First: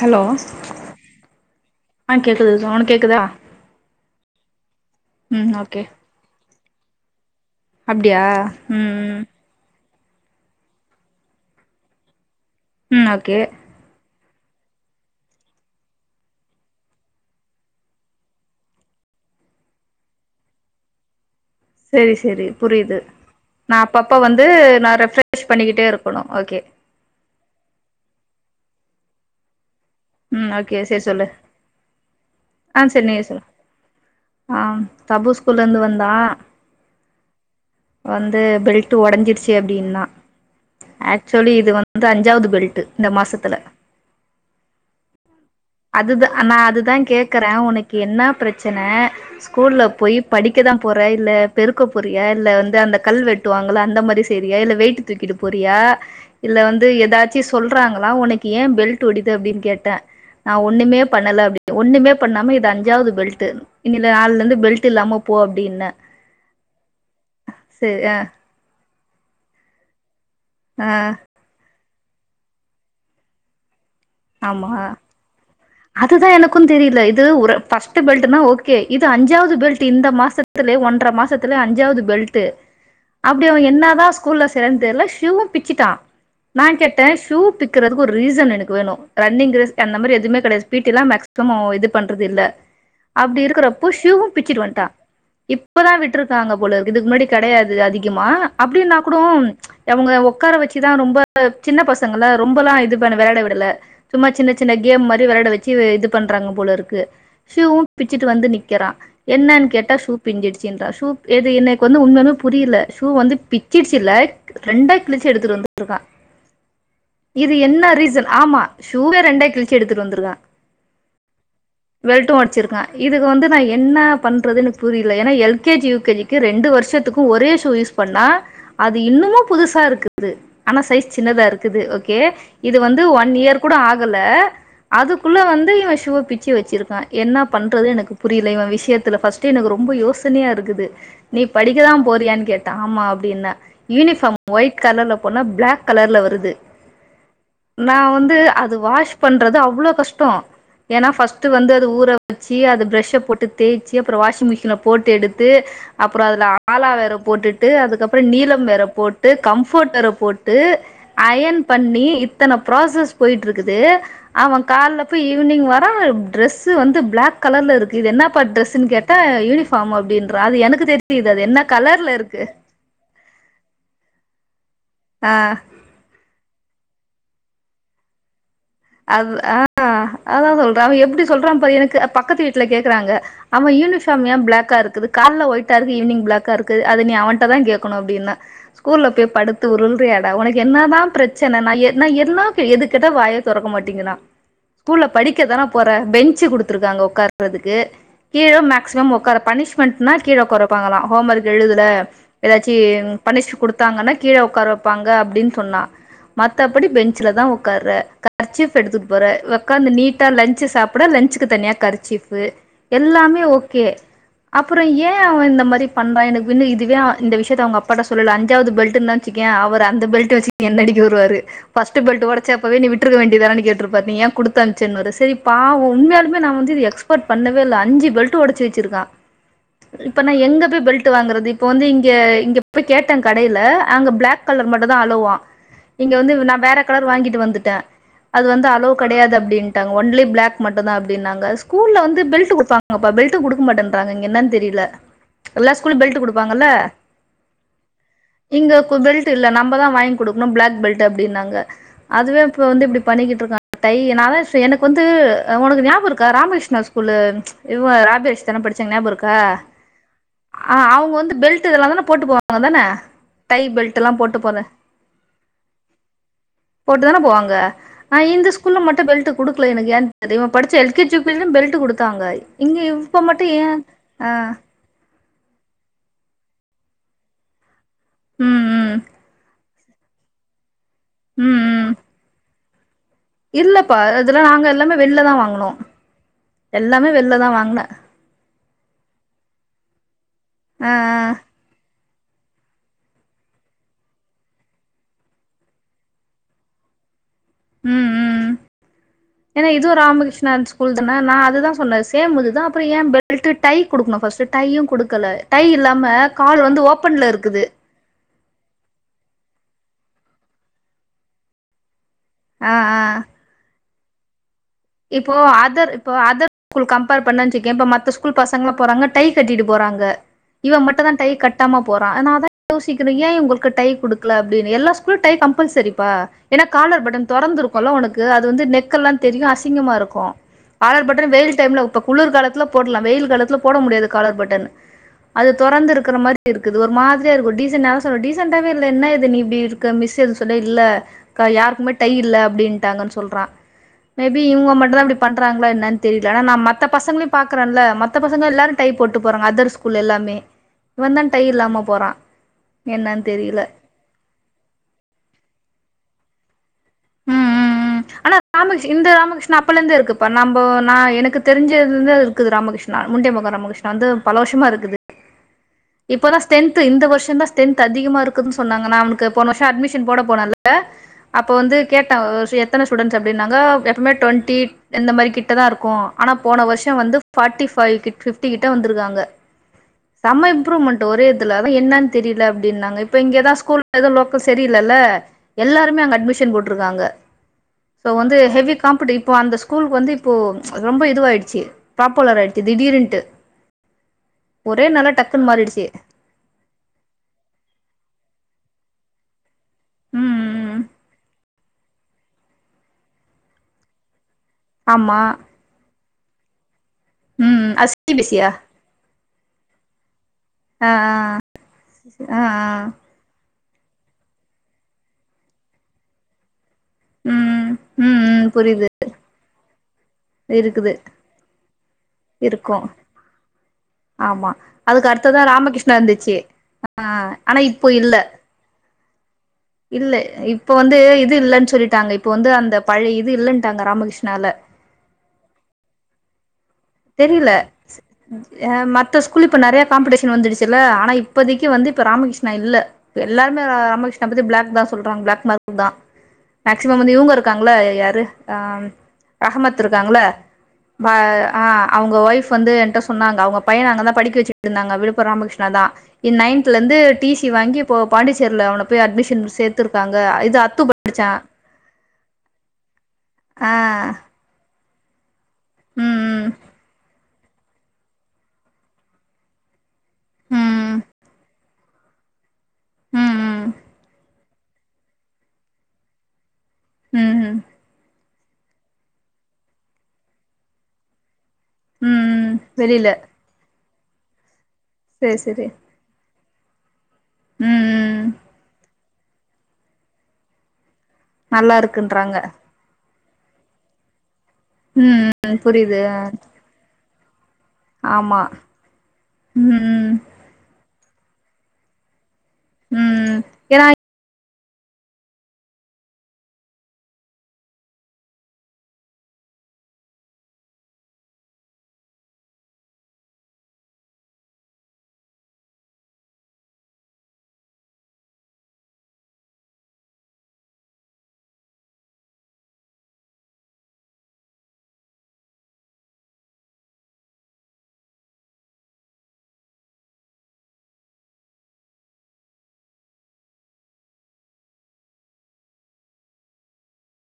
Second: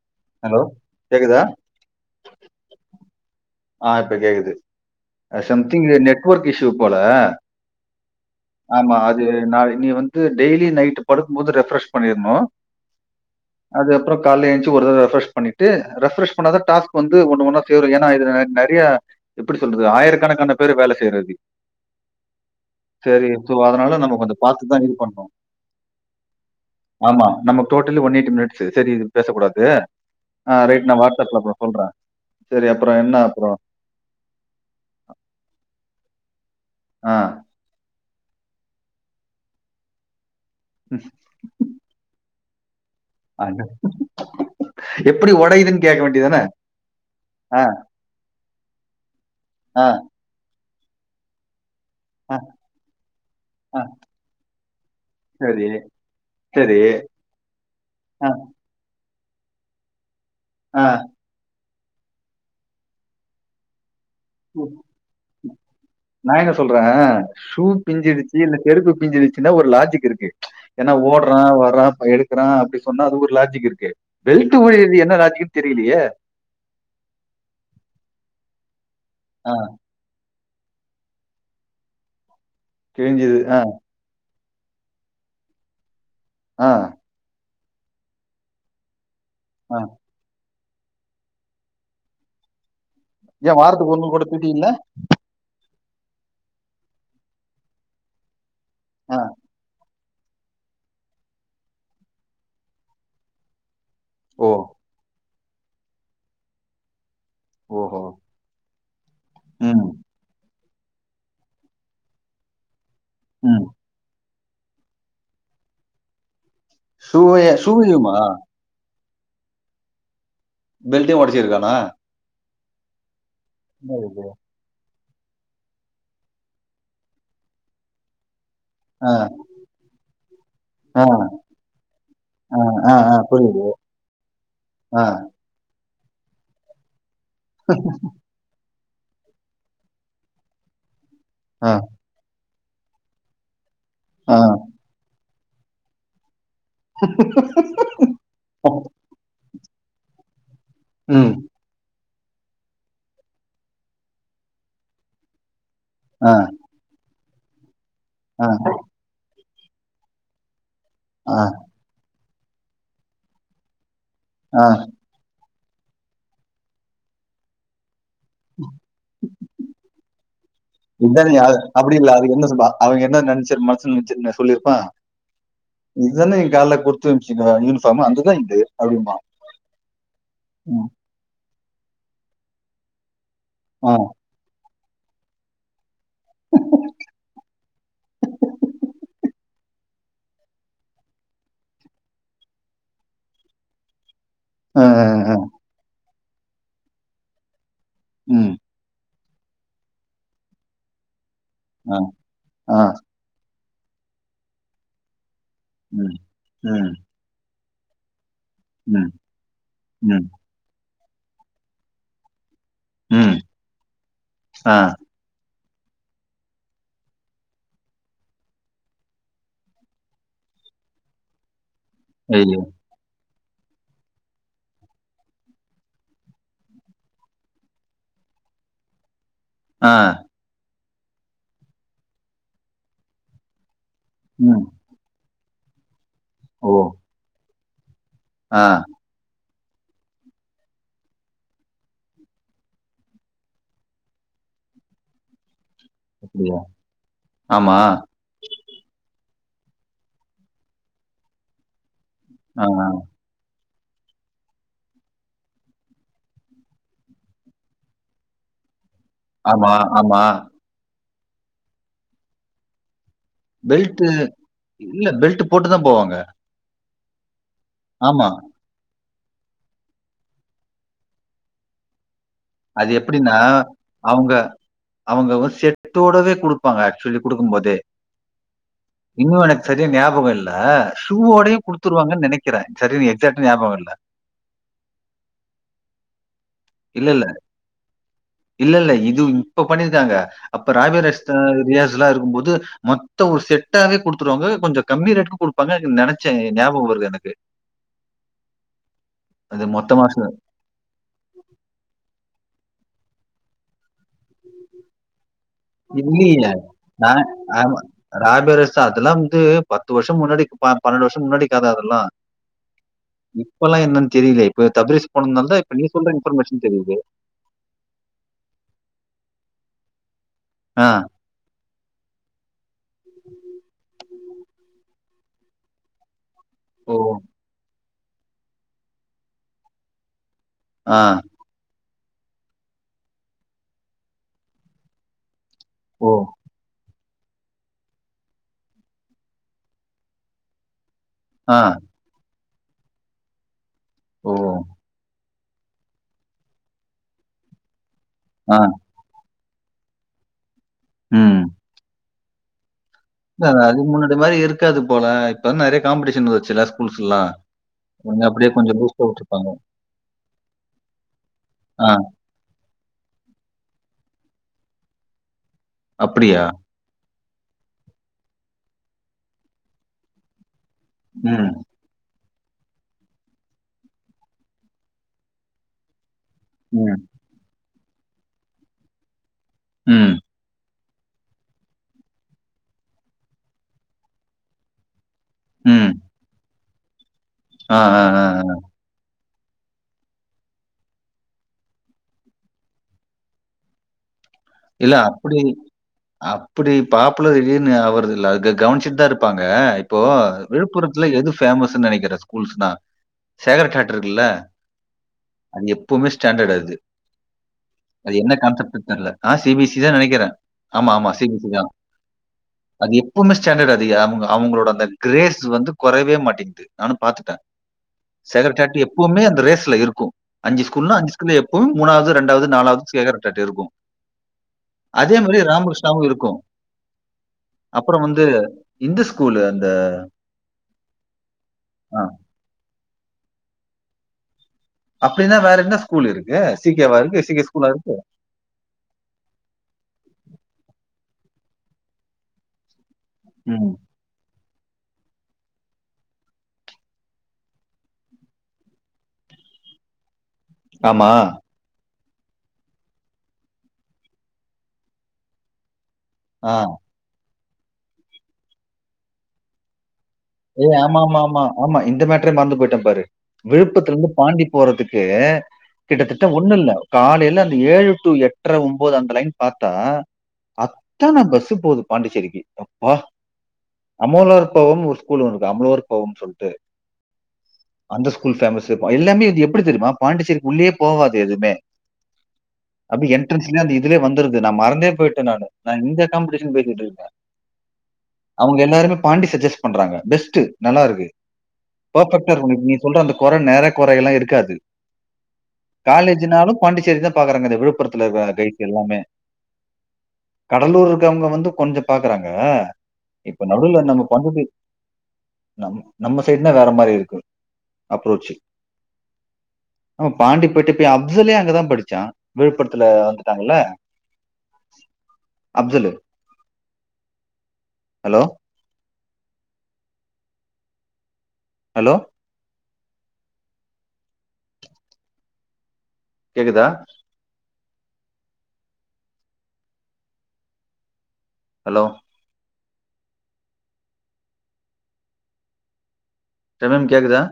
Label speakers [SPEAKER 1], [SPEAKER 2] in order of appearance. [SPEAKER 1] Hello
[SPEAKER 2] கேக்குதா?
[SPEAKER 1] ஆ கேக்குது ச ஒனக் கேக்குதா
[SPEAKER 2] ஆ இப்ப கேக்குது
[SPEAKER 1] ம் ஓகே
[SPEAKER 2] சம்திங் நெட்வொர்க் இஷ்யூ போல
[SPEAKER 1] அப்டியா
[SPEAKER 2] ஆமா
[SPEAKER 1] ம்
[SPEAKER 2] அது நாளைக் நீ வந்து டெய்லியு நைட் படுக்குபோது ரெஃப்ரெஷ் பண்ணிர்ணு
[SPEAKER 1] ம் ஓகே
[SPEAKER 2] அதுகப்ரோ கால ஏஞ்சி ஒரு தர ரெஃப்ரஷ் பண்ணிட்டு ரெஃப்ரஷ் பண்ணாத டாஸ்க் வந்து ஒண்ணு ஒண்ணா சேரு நிறைய எப்டி சொல்றது ஆயிரக்கணக்கான பேரு வேல செய்றது
[SPEAKER 1] செரி செரி புரிது
[SPEAKER 2] சரி. ஸோ
[SPEAKER 1] நா
[SPEAKER 2] அதனால நம்ம
[SPEAKER 1] அப்பப்போ
[SPEAKER 2] கொஞ்சம்
[SPEAKER 1] வந்து
[SPEAKER 2] பார்த்து தான்
[SPEAKER 1] நா
[SPEAKER 2] இது பண்ணணும்.
[SPEAKER 1] ரெஃப்ரெஷ் பண்ணிக்கிட்டே இருக்கணு ஓகே
[SPEAKER 2] ஆமா நமக் டோட்டலி ஒன் எய்ட்டி மினிட்ஸ்சு சரி இத பேச கூடாது
[SPEAKER 1] ம்
[SPEAKER 2] ஆ
[SPEAKER 1] ஓகே
[SPEAKER 2] ரைட் நா
[SPEAKER 1] செரி
[SPEAKER 2] வாட்ஸ்
[SPEAKER 1] சொல்லு
[SPEAKER 2] அப்ல அப்ரோ சொல்றே சரி அப்ரோ என்ன அப்புறம்?
[SPEAKER 1] அ தபு ஸ்கூல்ல இருந்து வந்தா
[SPEAKER 2] ஆ.
[SPEAKER 1] வந்து பெல்ட் ஒடஞ்சிருச்சு அப்டின்னா
[SPEAKER 2] ம்.
[SPEAKER 1] ஆக்சொலி இது வந்து அஞ்சாவது பெல்ட்டு்
[SPEAKER 2] அ எப்டி ஒடைதுங்
[SPEAKER 1] அதுதா நா அது தா கேக்கறே ஒனக்கு என்ன பிரச்சனை
[SPEAKER 2] ஆ,
[SPEAKER 1] ஸ்கூல்ல போய் படிக்கதா போற இல்ல பெருக்க போறியா
[SPEAKER 2] ஆ,
[SPEAKER 1] இல்ல வந்து அந்த கல்
[SPEAKER 2] ஆ.
[SPEAKER 1] வெட்டுவாங்கள அந்த மாதி செய்ரியா இல்ல வெயிட் தூக்கிட்டு
[SPEAKER 2] சரி.
[SPEAKER 1] போறியா இல்ல
[SPEAKER 2] சரி.
[SPEAKER 1] வந்து ஏதாச்சு சொல்றாங்களா
[SPEAKER 2] ஆ,
[SPEAKER 1] ஒனக்கு ஏ பெல்ட்டு ஒடிது அப்டின்னு கேட்டே நா
[SPEAKER 2] ஆ.
[SPEAKER 1] ஒண்ணுமே பண்ணல அப்டீன்ட் ஒண்ணுமே பண்ணாம இது அஞ்சாவது பெல்ட்டு இன்னி நால்லந்து பெல்ட்டு இல்லாம போ அப்டின்ன
[SPEAKER 2] நா என்ன சொல்றே ஷூ
[SPEAKER 1] சரி ஆ
[SPEAKER 2] பிஞ்சிருச்சி இல்ல செருப்பு பிஞ்சிருச்சுன்னா ஒரு லாஜிக் இருக்கு ஏன்னா
[SPEAKER 1] ஆ
[SPEAKER 2] ஓடுறா வர்ரா எடுக் க்ரா அப்டி சொன்னா அது ஒரு லாஜிக் இருக்கு பெல்ட்டு ஒடைது என்ன லாஜிக்னு தெரிலையே
[SPEAKER 1] தெரில இது ஒரு பஸ்ட்டு பெல்டுனா ஓகே இது அஞ்சாவது
[SPEAKER 2] ஆ.
[SPEAKER 1] பெல்ட்டு இந்த மாசத் ல்லு ஒன்ற மாசத்துல அஞ்சாவது பெல்ட்டு
[SPEAKER 2] கிழிஞ்சது.
[SPEAKER 1] அப்டி அவ
[SPEAKER 2] ஆ,
[SPEAKER 1] என்ன தா ஸ்கூல்ல சேந்தேல ஷூவு பிச்சிட்டா நா
[SPEAKER 2] ஆ.
[SPEAKER 1] கேட்டே ஷூ பிக்கறதுக்கு ஒரு ரீசன் எனக்கு வேணு ரன்னிங் ரேஸ்
[SPEAKER 2] ஆ.
[SPEAKER 1] அந்த மாரி எதுமே கெடயாது பீ்ட்டீலா மேக்சிமம் இது பண்றது இல்ல அப்டி
[SPEAKER 2] ஏன்
[SPEAKER 1] இருக்கறப்போ
[SPEAKER 2] வாரத்துக்கு கூட
[SPEAKER 1] ஷிவு பிச்சுடு
[SPEAKER 2] தூக்கிட்டீங்களா?
[SPEAKER 1] வன்ட்டா இப் இப்பதா விட்டுருக்காங்க போல இதுக் முன்னாடி கெடையாது அதிகமா அப்டின்னா
[SPEAKER 2] ஆ.
[SPEAKER 1] குடூங் எவுங்க ஒக்கார வச்சிதா ரொம்ப சின்ன பசங்கல ரொம்பெல்லா இது பண்ண வெளாட விடல சும்மா
[SPEAKER 2] ஓ!
[SPEAKER 1] சின்ன சின்ன கேம் மாரி வெளாட வச்சு இது பண்றாங்க போலருக்கு ஷூவு
[SPEAKER 2] ஓஹோ!
[SPEAKER 1] பிச்சிசுட்டு வந்து நிக்கிறா என்னன்
[SPEAKER 2] ம்.
[SPEAKER 1] கேட்டா ஷூ பிஞ்சிடுச்சுன்றா ஷூ எது என்க்கு வந்து உண்மையால்மே புரில ஷூ வந்து
[SPEAKER 2] ம்.
[SPEAKER 1] பிச்சிடிச் சில ரெண்டா கிழிச்சி எடுத்துட்டு வந்துட்ருக்கா
[SPEAKER 2] ஷூவய
[SPEAKER 1] இது என்ன
[SPEAKER 2] ஷூவையுமா?
[SPEAKER 1] ரீசன் ஆமா ஷூவே ரெண்ட கிழ்ச்சி எடுத்துட்டு வந்துருக்கா
[SPEAKER 2] பெல்ட்டையு ஒடச்சிருக்காலா
[SPEAKER 1] வெல்ட்டு ஒச்சிருக்கா இதுகு வந்து நா என்ன
[SPEAKER 2] என்னது?
[SPEAKER 1] பண்றதுன்னு புரில ஏன்னா எல்கேஜி யூகேஜிக்கு ரெண்டு வருஷத்துக்கு ஒரே ஷூ யூஸ் பண்ணா அது
[SPEAKER 2] ஆ,
[SPEAKER 1] இன்னமு புதுசாருக்குது ஆனா
[SPEAKER 2] ஆ,
[SPEAKER 1] சைஸ் சின்னதா இருக்குது ஓகே
[SPEAKER 2] ஆ,
[SPEAKER 1] இது
[SPEAKER 2] ஆ,
[SPEAKER 1] வந்து
[SPEAKER 2] ஆ,
[SPEAKER 1] ஒன்
[SPEAKER 2] புரியுது.
[SPEAKER 1] இயர் கூட ஆகல
[SPEAKER 2] ஆ,
[SPEAKER 1] அதுக்குள்ள வந்து இவ ஷுவ பிச்சு வச்சிருக்கா என்ன பண்றது எனக்குப் புரில இவ விஷ்யத்துல ஃபஸ்ட்டே எனக்கு ரொம்ப யோசனையா இருக்குது நீ
[SPEAKER 2] ஆ,
[SPEAKER 1] படிக்கதா போறியான்னு கேட்டா ஆமா அப்டின்ன
[SPEAKER 2] ஆ.
[SPEAKER 1] யூனிஃபார்ம் ஒய்ட் கலர்ல போனா பிளாக் கலர்ல வருது நா வந்து அது வாஷ் பண்றது அவ்ளோ கஷ்டோ ஏன்னா
[SPEAKER 2] ம்.
[SPEAKER 1] ஃபர்ஸ்ட் வந்து அது ஊற வச்சி அது ஃப்ரெஸ்ச போட்டு தேய்ச்சு அப்ரோ வாஷிமிஷின்ல போட்டு எடுத்து அப்ரோ
[SPEAKER 2] ஆ,
[SPEAKER 1] அதுல ஆலா வெற போட்டுட்டு அதுக்கப்ரோ
[SPEAKER 2] ஆ,
[SPEAKER 1] நீளம் வேற போட்டு கம்ஃபோர்ட் வேற போட்டு
[SPEAKER 2] ஆ,
[SPEAKER 1] அயன் பண்ணி இத்தன ப்ராசஸ் போய்ட்டு இருக்குது அவன்
[SPEAKER 2] ஆ.
[SPEAKER 1] கால்ல போய் ஈவினிங் வரான் டிரெஸ்சு வந்து பிளாக் கலர்ல இருக்கு இது என்னா ப்பா ட்ரெஸ்ன்னு கேட்டா யூனிஃபார்ம் அப்டின்றான் அது எனக்கு தெரியுது அது என்ன கலர்ல இருக்கு
[SPEAKER 2] அவுங்க என்ன நினச்சரு மனுசு நினச்சிரு சொல்லிருப்பான்
[SPEAKER 1] ஆ
[SPEAKER 2] இதான நீ கால்ல குத்தமிச்சல்ல யூனிஃபாமு அந்ததான் இது அப்படிம்பான்.
[SPEAKER 1] அது ஆ அதான் சொல்றான்
[SPEAKER 2] ம்.
[SPEAKER 1] அவன் எப்டி சொல்றான் பாரு எனக்கு பக்கத்து வீட்ல கேக்குறாங்க ஆமா
[SPEAKER 2] ஆ.
[SPEAKER 1] யூனிஃபார்ம் ஏன் பிளாக்கா இருக்கு கால ஒயிட் கரு ஈவினிங் பிளாக்கா இருக்கு அது நீ அவன்ட்ட தான் கேட்கனும் அப்டின்னான் ஸ்கூல்ல போய் படு த்து உருள்றியடா உனக்கு என்ன தான் பிரச்சன நா எ ந எதன்னா எது கேட்டா வாயே தொறக்க மாட்டெங்கறா
[SPEAKER 2] அ,
[SPEAKER 1] ஸ்கூல்ல
[SPEAKER 2] அ, அ.
[SPEAKER 1] படிக்கதான போற பெஞ்சு குடுத்துருக்காங்க உட்கார்றதுக்கு
[SPEAKER 2] ம்.
[SPEAKER 1] கீழ மேக்சிமம் உக்கார பனிஷ்மெண்ட்னா கீழ உக்காற வைப்பாங்களா ஹோம்ஒர்க் எழுதல
[SPEAKER 2] ஆ.
[SPEAKER 1] ஏதாச்சி
[SPEAKER 2] ஆ.
[SPEAKER 1] பனிஷ் குடுத்தாங்கன்னா கீழே உட்கார வைப்பாங்க அப்டின் சொன்னா
[SPEAKER 2] ம்.
[SPEAKER 1] மத்த படி
[SPEAKER 2] ம்.
[SPEAKER 1] பெஞ்சல தான் உட்கார க கர்ச்சீஃப்
[SPEAKER 2] ம்.
[SPEAKER 1] எடுத்துக்கிட்டு போற உக்காந்து நீட்டா
[SPEAKER 2] ம்.
[SPEAKER 1] லன்ச் சாப்பிட லன்சுக்கு தனியா கரிச்சீஃப்ஃபு
[SPEAKER 2] ம்.
[SPEAKER 1] எல்லாமே ஓகே
[SPEAKER 2] ஆ.
[SPEAKER 1] அப்பறோ ஏ ஏ அவன் இந்த மாரி பண்றான் எனக்குன்னு இதுவே இந்த விஷயத்த அவுங்க அப்பாட்ட சொல்லல அஞ்சாவது பெல்ட்ன் வச்சிக்கோய அவர் அந்த பெல்ட்ட வச்சி என்ன அடிக்க வருவாரு பஸ்ட் பெல்ட்
[SPEAKER 2] ஐயோ!
[SPEAKER 1] உடைச்சப்பவே நீ விட் ருக்க வேண்டியது தானன்னு கேட்டுருப்பாரு நீ ஏ குடுத்தம்ச்சன்னுவாரு சேரி பாவோ உண்யாலுமே ந வந்து எக்ஸ் சப்போர்ட் பண்ணவே இல்ல அஞ்சு பெல்ட் உடைச்சி வச்சிருக்கான்
[SPEAKER 2] ஆ.
[SPEAKER 1] இப்ப நா எங்க போய் பெல்ட் வாங்குறது இப்ப வந்து இங்க இங்க போய் கேட்டேன் கடையில அங்க பிளாக்
[SPEAKER 2] ம்.
[SPEAKER 1] கலர் மட்டும் தான் அளோவா இங்க வந்து நான்
[SPEAKER 2] ஓ!
[SPEAKER 1] வேற கலர் வாங்கிட்டு வந்துட்டேன் அது
[SPEAKER 2] ஆ.
[SPEAKER 1] வந்து அலோ கிடையாது அப்படின்டாங்க ஒன்லி பிளாக் மட்டும் தான் அப்டின்னாங்க ஸ்கூல்ல வந்து பெல்ட் குடுப்பாங்கபா பெல்ட் குடுக்க மாட்டேன் ன்றாங்க இங்க என்னானு தெரில எல்லா ஸ்கூலும் பெல்ட்
[SPEAKER 2] அப்படியா?
[SPEAKER 1] குடுப்பாங்கல்ல
[SPEAKER 2] ஆமா.
[SPEAKER 1] இங்க பெல்ட் இல்ல நம்பதான் வாங்கி குடுக்கணும் பிளாக் பெல்ட் அப்டின்னாங்க அதுவே
[SPEAKER 2] ஆ. ஆ.
[SPEAKER 1] இப்ப வந்து இப்டி பண்ணிக்கிட்டு இருக்கான் டை என்னால சே எனக்கு வந்து உனக்கு ஞாபம் இருக்கா ராமகிருஷ்ணா ஸ்கூலு இவோ ராபேஷ்ட தான் படிச்சாங்க ஞாப
[SPEAKER 2] ஆமா ஆமா
[SPEAKER 1] ஆ அவுங்க வந்து பெல்ட் இதெல்லாம் தான போட்டு போவாங்க தான டை
[SPEAKER 2] பெல்ட்
[SPEAKER 1] எல்லா போட்டு போற
[SPEAKER 2] இல்ல பெல்ட் போட்டு தான் போவாங்க
[SPEAKER 1] போட்டுதான போவாங்க ஆ
[SPEAKER 2] ஆமா.
[SPEAKER 1] இந்த ஸ்கூல் ஸ்கூல்ல மட்டும் பெல்ட் குடுக்கல எனக்கு ஏ தெர்ல இவன் படிச்ச எல் கே ஜியும் கூட பெல்ட் குடுத்தாங்க இங்க
[SPEAKER 2] அது
[SPEAKER 1] இப்ப மட்டும் ஏன் ஆ
[SPEAKER 2] அவுங்க செட்டோடவே கொடுப்பாங்க ஆக்சுவலி குடுக்கும் போதே
[SPEAKER 1] ம் ம்
[SPEAKER 2] இன்னும் எனக்கு சரியா ஞாபகம் இல்ல
[SPEAKER 1] ம்
[SPEAKER 2] ஸ்சூவோடையும்
[SPEAKER 1] ம்
[SPEAKER 2] குடுத்துருவாங்கனு நினைக்கிறேன் சரி எக்ஸ்ஸாட்டா
[SPEAKER 1] இல்லப்பா இதெல்லாம் நாங்க எல்லாமே வெள்ல தான் வாங்கனோம் எல்லாமே வெள்ல தான் வாங்கன
[SPEAKER 2] இல்லல்ல இது இப்போ பண்ணிருக்காங்க அப்ப
[SPEAKER 1] ஆ ஆ
[SPEAKER 2] ராபியா ரெஸ்ட்டாரா ரியாஸ்ல்லாம் இருக்கும் போது மொத்த ஒரு செட்டாவே குடுத்துருவாங்க கொஞ்சோ கம்மி ரேட்டுக்கு குடுப்பாங்கன்னு நினைச்சேன் ஞாபகம் வருது எனக்கு
[SPEAKER 1] ம் ம் ம்
[SPEAKER 2] அது
[SPEAKER 1] ஏன்னா இதுவும்
[SPEAKER 2] மொத்தமா ச
[SPEAKER 1] ராமகிருஷ்ணா ஸ்கூ ஸ்கூல் தான நான் அது தான் சொன்னே சேம் இது தான் அப்பறோ ஏன் பெல்ட்டு டை குடுக்கணும் ஃபஸ்ட்டு டையும் குடுக்கல டை இல்லாமல் கால் வந்து ஓப்பன்ல இருக்குது
[SPEAKER 2] ராபே ரெஸ்ட்டா அதெல்லாம் வந்து பத்து வருஷம் முன்னாடி ப பன்னெண்டு வருஷம் முன்னாடிக் கத அதெல்லாம்
[SPEAKER 1] ஆ ஆ ஆ
[SPEAKER 2] இப்பெல்லா என்னன்னு தெரியல இப்ப தபரிஸ் போனதுனால தா இப்ப நீ சொல்ற இன்ஃபர்மேஷன் தெரியுது
[SPEAKER 1] பண்ணாற்கே இப்ப மத்த ஸ்கூல் பசங்ளா போறாங்க டை கட்டிட்டு போறாங்க இவ
[SPEAKER 2] ஆ.
[SPEAKER 1] மட்டு தா டை கட் கட்டமா போறா நா அதா யோசிக்றே ஏ இவங்களுக்கு டை குடுக்கல அப்டின்னு எல்லா ஸ்கூலு டை கம்பல்சரிப்பா ஏன்னா
[SPEAKER 2] ஓ!
[SPEAKER 1] காலர் பட்டன் தொறந்துருக்குல உனக்கு அது வந்து நெக்கெல்லா தெரியு அசிங்கமா இருக்கு
[SPEAKER 2] ஆ.
[SPEAKER 1] காலர் பட்டன் வெயில் டைம்ல இப்ப குளிர் காலத்துல போடலா வெயில் காலத்துல போட முடியாது காலர் பட்டன் அது துறந்து
[SPEAKER 2] ஓ!
[SPEAKER 1] இருக்கிற மாரி இருக்குது ஒரு மாதிரியா இருக்கு டீசெண்டா நா சொன்னே டீசெண்டாவவே இல்ல என்ன எது நீ இப்டி இருக்க மிஸ் எது சொல்ல இல்ல க
[SPEAKER 2] ஆ.
[SPEAKER 1] யாருக்குமே டை இல்ல அப்டின்ட்டாங்கன்னு சொல்றா
[SPEAKER 2] ஓ!
[SPEAKER 1] எப்டி இவங்க மட்டுதா இப்டி பண்றாங்களா என்னனு தெரியலா நா மத்த பசங்களையு பாக்றேல மத்த பசங்க
[SPEAKER 2] ஆ.
[SPEAKER 1] எல்லாரு டைப் போட்டு போறாங்க அதர் ஸ்கூல் எல்லாமே இவ தா
[SPEAKER 2] ம்.
[SPEAKER 1] டைய் இல்லாம போறா என்னன்னு
[SPEAKER 2] இது அத
[SPEAKER 1] தெரியல
[SPEAKER 2] அதுக்கு முன்னாடி மாரி இருக்காது போல இப்ப நெறைய காம்படிஷன் வச்சுல ஸ்கூல்ஸ்ல்லா
[SPEAKER 1] ம் ம் ம் ஆனா ராமஸ் இந்த ராமகிருஷ்ணா அப்பல இருந்து இருக்குப்ப நம்போ நா எனக்கு
[SPEAKER 2] ஆ
[SPEAKER 1] தெரிஞ்சதுல இருந்து அது இருக்கு குது ராமகிருஷ்ணா முண்டிய முக ராமகிருஷ்ணா வந்து பல வர்ஷமா இருக்குது இப்பதா
[SPEAKER 2] அப்படியா?
[SPEAKER 1] ஸ்டென்த் இந்த வர்ஷோந்தா ஸ்டென்து அதிக இருக்குதுன்ன சொன்னாங்க நா அவக்கு போன வர்ஷோ அட்மிஷன் போட போனல் ல
[SPEAKER 2] ம்,
[SPEAKER 1] அப்போ வந்து கேட்ட ஒர் வர்ஷ் எத்தன ஸ்டூடண்ட்ஸ் அப்டின்னாங்க எப்பவுமே டொண்ட்டி இந்த மாரி கிட்ட தா இருக்கு ஆனா போன வர்ஷோ
[SPEAKER 2] ம்,
[SPEAKER 1] வந்து ஃபாட்டி ஃபைவ் ஃபிஃப்டிக்கிட்ட வந்ருக்காங்க
[SPEAKER 2] ம்
[SPEAKER 1] நம்ம இப் இம்ப்ரூவ்மெண்ட் ஒரே இதுல அதா என்னன்னு தெரியல அப்டின்னாங்க இப்ப இங்கதா ஸ்கூல்ல எதுவு லோக்கல் செரி இல்லல்ல
[SPEAKER 2] ம்.
[SPEAKER 1] எல்லாருமே அங்க அட்மிஷன் போட்ருக்காங்க
[SPEAKER 2] ஆ, ஆ,
[SPEAKER 1] ஷோ
[SPEAKER 2] ஆ,
[SPEAKER 1] வந்து
[SPEAKER 2] ஆ.
[SPEAKER 1] ஹேவி காம்படி இப்ப அந்த ஸ்கூ ஸ்கூலுக்கு வந்து இப்போ ரொம்ப இதுவாயிடுச்சு பாப்புலர் ஆயிடுச்சு திடிருன்டு ஒரே நாள்ல டக்
[SPEAKER 2] அப்டி அப்டி பாப்புலர் திடிர்னு ஆவுறதில்ல அது க க கவனிச்சுட்டு தா இருப்பாங்க இப்போ
[SPEAKER 1] ம் ம் ம்
[SPEAKER 2] விழுப்புரத்துல எது பேமஸ்ன்னு நெனைக்கிற ஸ்கூல்ஸ்னா சேகர் சாட் இருக்குல்ல
[SPEAKER 1] ஆமா
[SPEAKER 2] அது எப்போமே ஸ்டாண்டடு அது
[SPEAKER 1] ம் சி
[SPEAKER 2] அது
[SPEAKER 1] பி எஸ்
[SPEAKER 2] என்ன
[SPEAKER 1] சி யா
[SPEAKER 2] கான்ஸ்செப்டு தெர்ல நா சி பி சி தா நெனைக்கிறே ஆமா ஆமா சி பி சி தா
[SPEAKER 1] ஆ ஆ
[SPEAKER 2] அது எப் இப்போமே ஸாண்டடு அதிக அவுங் அவங்களோட அந்த கிரேஸ் வந்து குறவே மாட்டேங்குது நானு பாத்துட்டே
[SPEAKER 1] ம் ம் ம்
[SPEAKER 2] சேகர் சாட்டி
[SPEAKER 1] புரியுது
[SPEAKER 2] எப்பவுமே அந்த ரேஸ்ல இருக்கு அஞ்சு
[SPEAKER 1] இருக்குது
[SPEAKER 2] ஸ்கூல்னா அஞ்சு எப்பவு மூணாவது ரெண்டாவது
[SPEAKER 1] இருக்கு
[SPEAKER 2] நாலாவது சேகர்அட்டாட் இருக்கு
[SPEAKER 1] ஆமா அதுக்கு அடுத்ததா ராமகிருஷ்ணா
[SPEAKER 2] ராமகிருஷ்ணாவும்
[SPEAKER 1] இருந்துச்சு
[SPEAKER 2] இருக்கும்.
[SPEAKER 1] ஆ ஆனா இப்போ
[SPEAKER 2] அப்புறம்
[SPEAKER 1] இல்ல
[SPEAKER 2] வந்து இந்த ஸ்கூல் அந்த
[SPEAKER 1] இல்ல இப்ப வந்து இது இல்லன்னு
[SPEAKER 2] ஆ
[SPEAKER 1] சொல்லிட்டாங்க இப்போ வந்து அந்த பழைய இது இல்லன்ட்டாங்க ராமகிருஷ்ணால
[SPEAKER 2] அப்டின்னா வேற என்ன ஸ்கூல் இருக்கு சீ கே வா இருக்கு சி கே
[SPEAKER 1] தெரில
[SPEAKER 2] ஸ்கூலா இருக்கு
[SPEAKER 1] மத்த ஸ்கூல் இப்ப நெறைய காம்படிஷன் வந்துடுச்சுல்ல ஆனா இப்பதைக்கு வந்து இப்ப ராமகிருஷ்ணா இல்ல இப்ப எல்லாமே
[SPEAKER 2] ம்.
[SPEAKER 1] ராமகிருஷ்ணா பத்தி ப்ளாக் தா சொல்றாங்க ப்ளாக் மார்க்குந்தா மேக்சிமம் வந்து இவுங்க இருக்காங்களா யாரு ஆ ரகஹமத் இருக்காங்களா
[SPEAKER 2] ஆமா.
[SPEAKER 1] ஆ ஆ அவுங்க ஒய்ஃப் வந்து என்ட்ட சொன்னாங்க அவுங்க பைய அங்கதா படிக்க வச்சுட்டு இருந்தாங்க விழுப்புரோ ராமகிருஷ்ணா தா இ
[SPEAKER 2] ஆ.
[SPEAKER 1] நைன்த்ல இருந்து டீசி வாங்கி இப்ப பாண்டிச்சேர்ல அவன போய் அட்மிஷன் சேத்திருக்காங்க இது
[SPEAKER 2] ஏ
[SPEAKER 1] அத்து
[SPEAKER 2] ஆமா ஆமா
[SPEAKER 1] படிச்சா
[SPEAKER 2] ஆமா ஆமா இந்த மேட்ரே மறந்து போயிட்டே பாரு
[SPEAKER 1] ஆ
[SPEAKER 2] விழுப்பத்துல இருந்து பாண்டி போறதுக்கு கிட்டத்தட்ட
[SPEAKER 1] ம்
[SPEAKER 2] ஒண்ணு இல்ல காலையில அந்த ஏழு டு எட் ட்ற ஒன்பது அந்த லைன் பாத்தா
[SPEAKER 1] ம்
[SPEAKER 2] அத்தான பஸ் போகுது பாண்டிச்சேரிக்கு வா
[SPEAKER 1] ம் ம் ம்
[SPEAKER 2] அமலர்பவம்னு ஒரு ஸ்கூல் ஒன்னு இருக்கு அமலவர் பவம்னு சொல்ட்டு
[SPEAKER 1] ம் ம்
[SPEAKER 2] அந்தசு ஸ்கூல் பேமஸ் எல்லாமே வந்து எப்டி தெரிமா பாண்டிச்சேரிக்கு உள்ளயே போவாது எதுமே
[SPEAKER 1] ம்
[SPEAKER 2] அப்டி
[SPEAKER 1] வெளில
[SPEAKER 2] எண்ட்ரன்ஸ்ல அந்த இதுலயே வந்துருது நான் மறந்தே போயிட்டே
[SPEAKER 1] சேரி
[SPEAKER 2] நானு
[SPEAKER 1] சேரி
[SPEAKER 2] நா இந்த காம்படிஷன் போய்ட்டு இருக்கு இப்ப
[SPEAKER 1] ம் ம்
[SPEAKER 2] அவங்க எல்லாருமே பாண்டி சஜெஸ் பண்றாங்க பெஸ்ட்டு நல்லா இருக்கு
[SPEAKER 1] நல்லா
[SPEAKER 2] பெர்பக்ட்டா
[SPEAKER 1] இருக்குன்றாங்க
[SPEAKER 2] இருக்கு உன்னோட மீல் சொல்ற அந்த கொற நெர கொறயல்லா இருக்காது
[SPEAKER 1] ம் ம் புரியுது
[SPEAKER 2] காலேஜ்னாலு பாண்டிச்சேரிதா பாக்குறாங்க இந்த விழுப்புரத்துல இருக்கற
[SPEAKER 1] ஆமா
[SPEAKER 2] கைஸ் எல்லாமே
[SPEAKER 1] ம் ம்
[SPEAKER 2] கடலூர் இருக்கவங்க வந்து கொஞ்சோ பாக்குறாங்க
[SPEAKER 1] ம்
[SPEAKER 2] இப்ப நடுவ்ல
[SPEAKER 1] ஏன்னா
[SPEAKER 2] நம்ம பம்புக்கு நம் நம்ம சைடனா வேற மாரி இருக்கு அப்ரோச்சு ஆமா பாண்டி போய்ட்டு போய் அப்சல்லே அங்கதா படிச்சா விழுப்புரத்துல வந்துட்டாங்கல்ல
[SPEAKER 1] ஆ
[SPEAKER 2] அப்சலு ஹலோ ஹலோ கேக்குதா ஹலோ டெனன் கேக்குதா